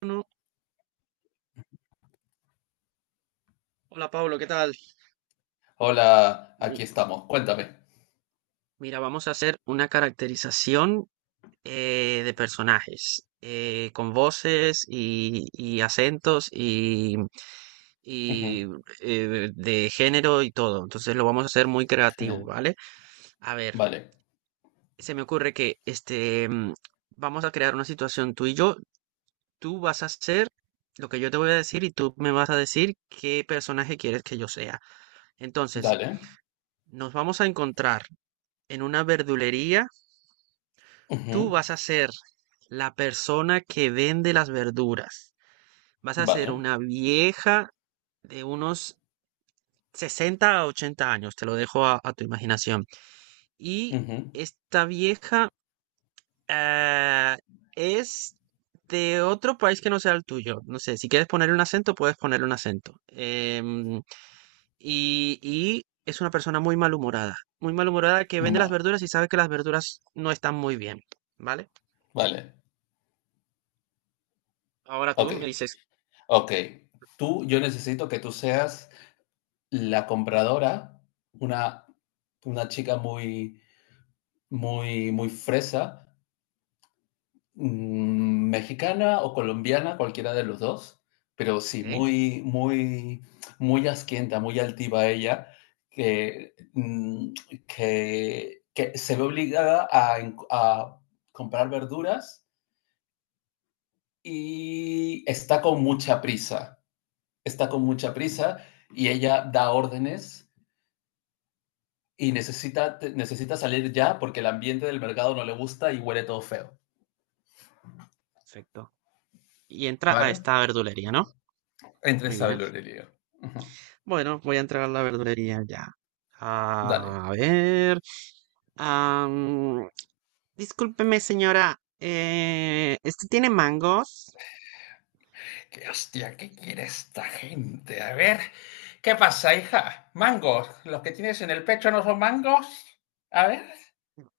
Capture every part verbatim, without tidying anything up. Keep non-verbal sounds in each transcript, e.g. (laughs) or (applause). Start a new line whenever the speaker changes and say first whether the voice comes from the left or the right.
right: Bueno, hola Pablo, ¿qué tal?
left: Hola,
right: Mi-
left: aquí estamos. Cuéntame.
right: Mira, vamos a hacer una caracterización eh, de personajes eh, con voces y, y acentos y,
left: Ujú.
right: y, eh, de género y todo. Entonces lo vamos a hacer muy creativo,
left: Genial.
right: ¿vale? A ver,
left: Vale.
right: se me ocurre que este mm, vamos a crear una situación tú y yo. Tú vas a hacer lo que yo te voy a decir y tú me vas a decir qué personaje quieres que yo sea. Entonces,
left: Dale.
right: nos vamos a encontrar en una verdulería, tú
left: Ujú.
right: vas a ser la persona que vende las verduras. Vas a ser
left: Vale.
right: una vieja de unos sesenta a ochenta años, te lo dejo a, a tu imaginación. Y
left: Ujú.
right: esta vieja eh, es de otro país que no sea el tuyo. No sé, si quieres ponerle un acento, puedes ponerle un acento. Em, y, y es una persona muy malhumorada, muy malhumorada que vende las
left: Ma-
right: verduras y sabe que las verduras no están muy bien, ¿vale?
left: Vale.
right: Ahora tú
left: Ok.
right: me dices,
left: Ok. Tú, yo necesito que tú seas la compradora, una, una chica muy, muy, muy fresa. Mm, Mexicana o colombiana, cualquiera de los dos, pero sí,
right: ok,
left: muy, muy, muy asquienta, muy altiva ella, que, mm, que, que se ve obligada a, en- a comprar verduras y está con mucha prisa, está con mucha prisa y ella da órdenes y necesita, te- necesita salir ya porque el ambiente del mercado no le gusta y huele todo feo,
right: perfecto. Y entra a
left: ¿vale?
right: esta verdulería, ¿no?
left: Entre
right: Muy bien.
left: Isabel y Aurelia. Ujú.
right: Bueno, voy a entrar a la verdulería ya.
left: Dale.
right: A ver. am, discúlpeme, señora. Eh, ¿este tiene mangos?
left: ¿Qué hostia? ¿Qué quiere esta gente? A ver, ¿qué pasa, hija? ¿Mangos? ¿Los que tienes en el pecho no son mangos? A ver,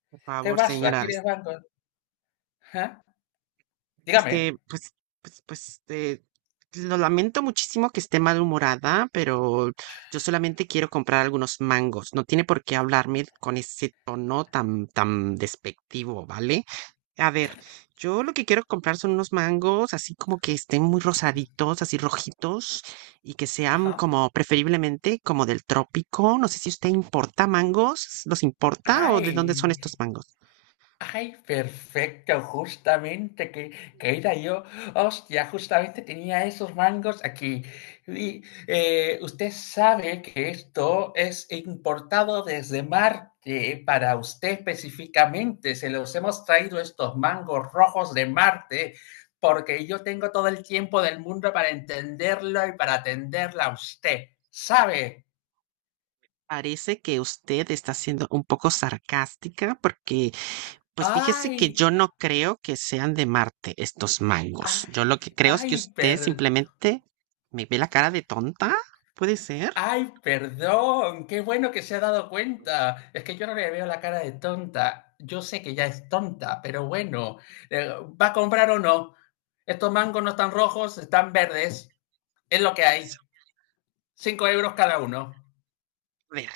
right: Por
left: ¿qué
right: favor,
left: pasa?
right: señora.
left: ¿Quieres mangos? ¿Ah? Dígame.
right: Este, pues, pues, pues, eh, lo lamento muchísimo que esté malhumorada, pero yo solamente quiero comprar algunos mangos. No tiene por qué hablarme con ese tono tan, tan despectivo, ¿vale? A ver, yo lo que quiero comprar son unos mangos así como que estén muy rosaditos, así rojitos, y que sean
left: Ajá.
right: como preferiblemente como del trópico. No sé si usted importa mangos, ¿los importa o de dónde son
left: Ay,
right: estos mangos?
left: ay, perfecto, justamente que, que era yo. Hostia, justamente tenía esos mangos aquí. Y eh, usted sabe que esto es importado desde Marte para usted específicamente. Se los hemos traído estos mangos rojos de Marte porque yo tengo todo el tiempo del mundo para entenderlo y para atenderla a usted. ¿Sabe?
right: Parece que usted está siendo un poco sarcástica porque, pues fíjese que
left: Ay,
right: yo no creo que sean de Marte estos
left: ay,
right: mangos. Yo lo que creo es que
left: ay,
right: usted
left: perdón.
right: simplemente me ve la cara de tonta. ¿Puede ser?
left: Ay, perdón, qué bueno que se ha dado cuenta. Es que yo no le veo la cara de tonta. Yo sé que ya es tonta, pero bueno, eh, ¿va a comprar o no? Estos mangos no están rojos, están verdes. Es lo que hay. Cinco euros cada uno.
right: A ver,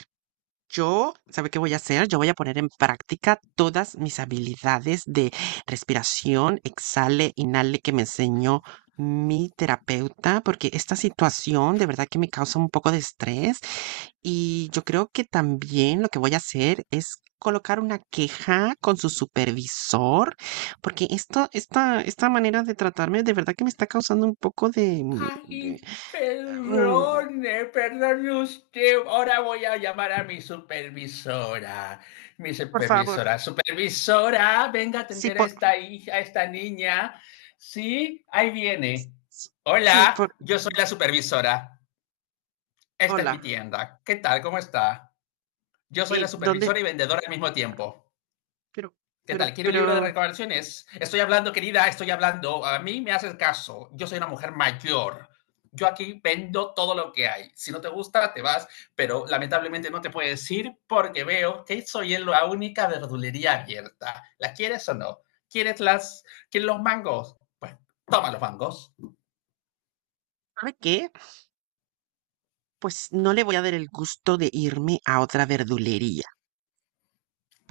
right: yo, ¿sabe qué voy a hacer? Yo voy a poner en práctica todas mis habilidades de respiración, exhale, inhale que me enseñó mi terapeuta, porque esta situación de verdad que me causa un poco de estrés y yo creo que también lo que voy a hacer es colocar una queja con su supervisor, porque esto, esta, esta manera de tratarme de verdad que me está causando un poco de, de,
left: Ay,
right: mm,
left: perdone, perdone usted. Ahora voy a llamar a mi supervisora. Mi
right: por favor,
left: supervisora, supervisora, venga a
right: sí,
left: atender a
right: por,
left: esta hija, a esta niña. Sí, ahí viene.
right: sí,
left: Hola,
right: por,
left: yo soy la supervisora. Esta es mi
right: hola.
left: tienda. ¿Qué tal? ¿Cómo está? Yo soy la
right: Eh, ¿dónde?
left: supervisora y vendedora al mismo tiempo.
right: Pero,
left: ¿Qué
right: pero,
left: tal? ¿Quiere un
right: pero,
left: libro de recomendaciones? Estoy hablando, querida, estoy hablando. A mí me haces caso. Yo soy una mujer mayor. Yo aquí vendo todo lo que hay. Si no te gusta, te vas, pero lamentablemente no te puedes ir porque veo que soy la única verdulería abierta. ¿Las quieres o no? ¿Quieres las, ¿quieres los mangos? Pues toma los mangos.
right: ¿sabe qué? Pues no le voy a dar el gusto de irme a otra verdulería,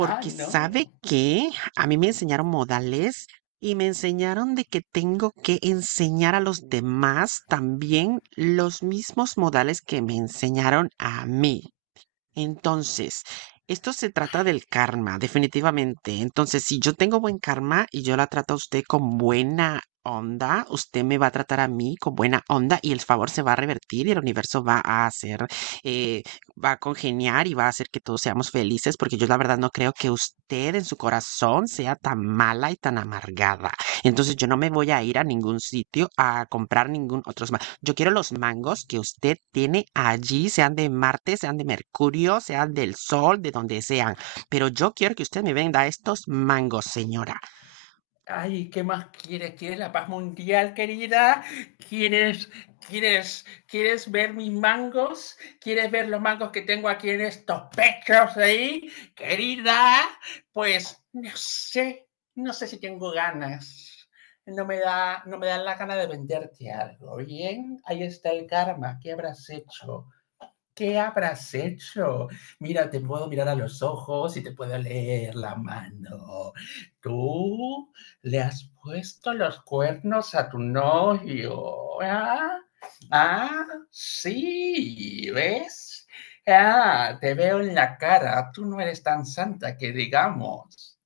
left: Ah,
right: ¿sabe
left: no.
right: qué? A mí me enseñaron modales y me enseñaron de que tengo que enseñar a los demás también los mismos modales que me enseñaron a mí. Entonces, esto se trata del karma, definitivamente. Entonces, si yo tengo buen karma y yo la trato a usted con buena onda, usted me va a tratar a mí con buena onda y el favor se va a revertir y el universo va a hacer, eh, va a congeniar y va a hacer que todos seamos felices, porque yo la verdad no creo que usted en su corazón sea tan mala y tan amargada. Entonces, yo no me voy a ir a ningún sitio a comprar ningún otro, yo quiero los mangos que usted tiene allí, sean de Marte, sean de Mercurio, sean del Sol, de donde sean. Pero yo quiero que usted me venda estos mangos, señora.
left: Ay, ¿qué más quieres? ¿Quieres la paz mundial, querida? ¿Quieres, quieres, quieres ver mis mangos? ¿Quieres ver los mangos que tengo aquí en estos pechos ahí, querida? Pues no sé, no sé si tengo ganas. No me da, no me da la gana de venderte algo. Bien, ahí está el karma. ¿Qué habrás hecho? ¿Qué habrás hecho? Mira, te puedo mirar a los ojos y te puedo leer la mano. Tú le has puesto los cuernos a tu novio. ¿Ah? Ah, sí, ¿ves? Ah, te veo en la cara. Tú no eres tan santa que digamos.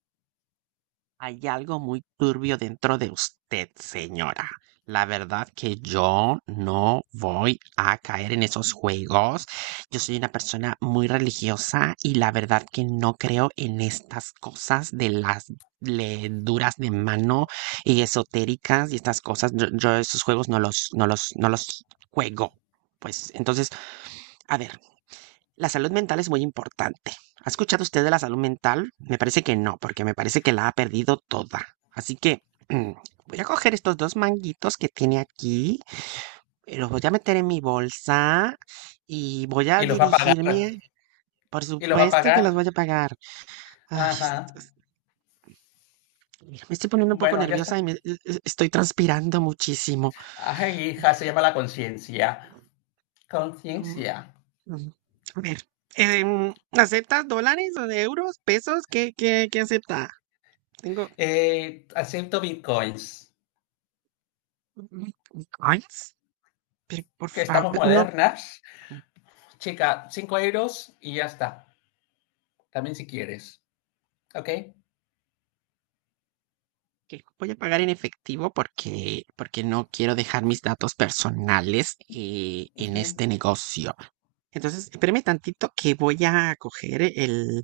right: Hay algo muy turbio dentro de usted, señora. La verdad que yo no voy a caer en esos juegos. Yo soy una persona muy religiosa y la verdad que no creo en estas cosas de las duras de mano y esotéricas y estas cosas. Yo, yo esos juegos no los, no los, no los juego. Pues entonces, a ver. La salud mental es muy importante. ¿Ha escuchado usted de la salud mental? Me parece que no, porque me parece que la ha perdido toda. Así que (clears throat) voy a coger estos dos manguitos que tiene aquí, eh, los voy a meter en mi bolsa y voy a
left: Y los va a pagar.
right: dirigirme. Por
left: Y los va a
right: supuesto que
left: pagar.
right: los voy a pagar. Ay, est-
left: Ajá.
right: mira, me estoy poniendo un poco
left: Bueno, ya
right: nerviosa
left: está.
right: y me, e- e, estoy transpirando muchísimo.
left: Ay, hija, se llama la conciencia.
right: Mm,
left: Conciencia.
right: mm, A ver, eh, ¿aceptas dólares, o euros, pesos? ¿Qué, qué, qué acepta? Tengo,
left: Eh, acepto bitcoins,
right: ¿Me me coins? Pero por
left: que estamos
right: favor, no,
left: modernas. Chica, cinco euros y ya está. También si quieres. ¿Ok?
right: que voy a pagar en efectivo porque, porque no quiero dejar mis datos personales eh, en
left: Ujú.
right: este negocio. Entonces, espéreme tantito que voy a coger el,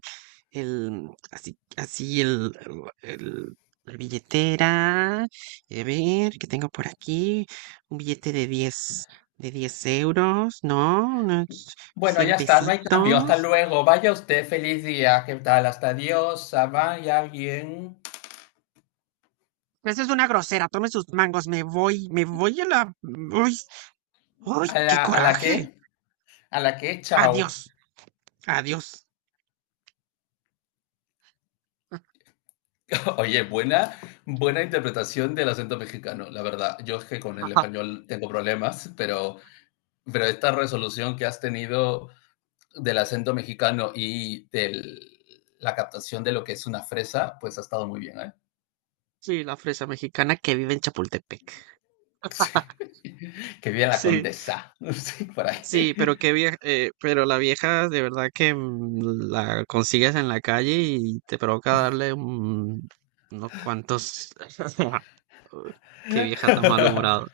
right: el, así, así el, el- el- la billetera. A ver, ¿qué tengo por aquí? Un billete de diez de diez euros, ¿no? Unos
left: Bueno,
right: cien
left: ya está, no hay cambio. Hasta
right: pesitos.
left: luego. Vaya usted, feliz día. ¿Qué tal? Hasta adiós. Ah, vaya bien.
right: Esa es una grosera. Tome sus mangos. Me voy. Me voy a la. Uy, uy,
left: ¿A
right: qué
left: la, ¿a la
right: coraje.
left: qué? ¿A la qué?
right: Adiós.
left: Chao.
right: Adiós.
left: (laughs) Oye, buena, buena
right: (laughs)
left: interpretación del acento mexicano, la verdad. Yo es que con el
right: Ajá.
left: español tengo problemas, pero, pero, esta resolución que has tenido del acento mexicano y de la captación de lo que es una fresa, pues ha estado muy bien, ¿eh?
right: Sí, la fresa mexicana que vive en Chapultepec.
left: (laughs) Sí.
right: (laughs)
left: Que viene la
right: Sí,
left: condesa, (laughs) sí, por ahí.
right: sí, pero qué vieja, eh, pero la vieja de verdad que mm, la consigues en la calle y te provoca darle un- unos cuantos. (laughs) Qué vieja tan
left: (laughs)
right: malhumorada,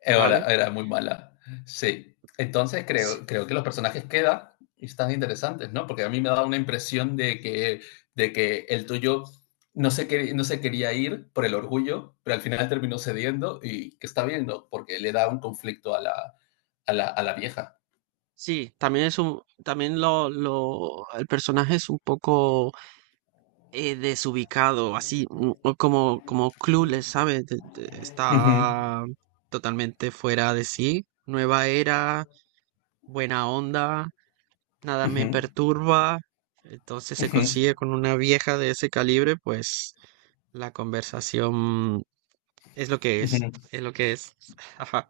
left: Era,
right: ¿vale?
left: era, muy mala, sí. Entonces
right: Sí,
left: creo, creo que los personajes quedan y están interesantes, ¿no? Porque a mí me da una impresión de que, de que el tuyo no se, quer, no se quería ir por el orgullo, pero al final terminó cediendo y que está bien, ¿no? Porque le da un conflicto a la, a la, a la vieja.
right: sí, también es un, también lo, lo, el personaje es un poco eh, desubicado, así mm, o como, como clueless, ¿sabes? De- de-
left: Uh -huh,
right: Está totalmente fuera de sí. Nueva era, buena onda, nada
left: uh
right: me
left: -huh,
right: perturba. Entonces
left: uh
right: se
left: -huh.
right: consigue con una vieja de ese calibre, pues la conversación es lo que es,
left: Ujú. (laughs)
right: es lo que es. (laughs) Ajá.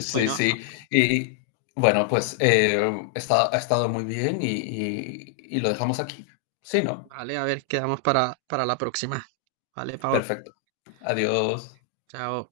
left: Sí,
right: Bueno,
left: sí. Y bueno, pues eh, está, ha estado muy bien y, y y lo dejamos aquí. Sí, ¿no?
right: vale, a ver, quedamos para, para la próxima. Vale, Pablo,
left: Perfecto. Adiós.
right: chao.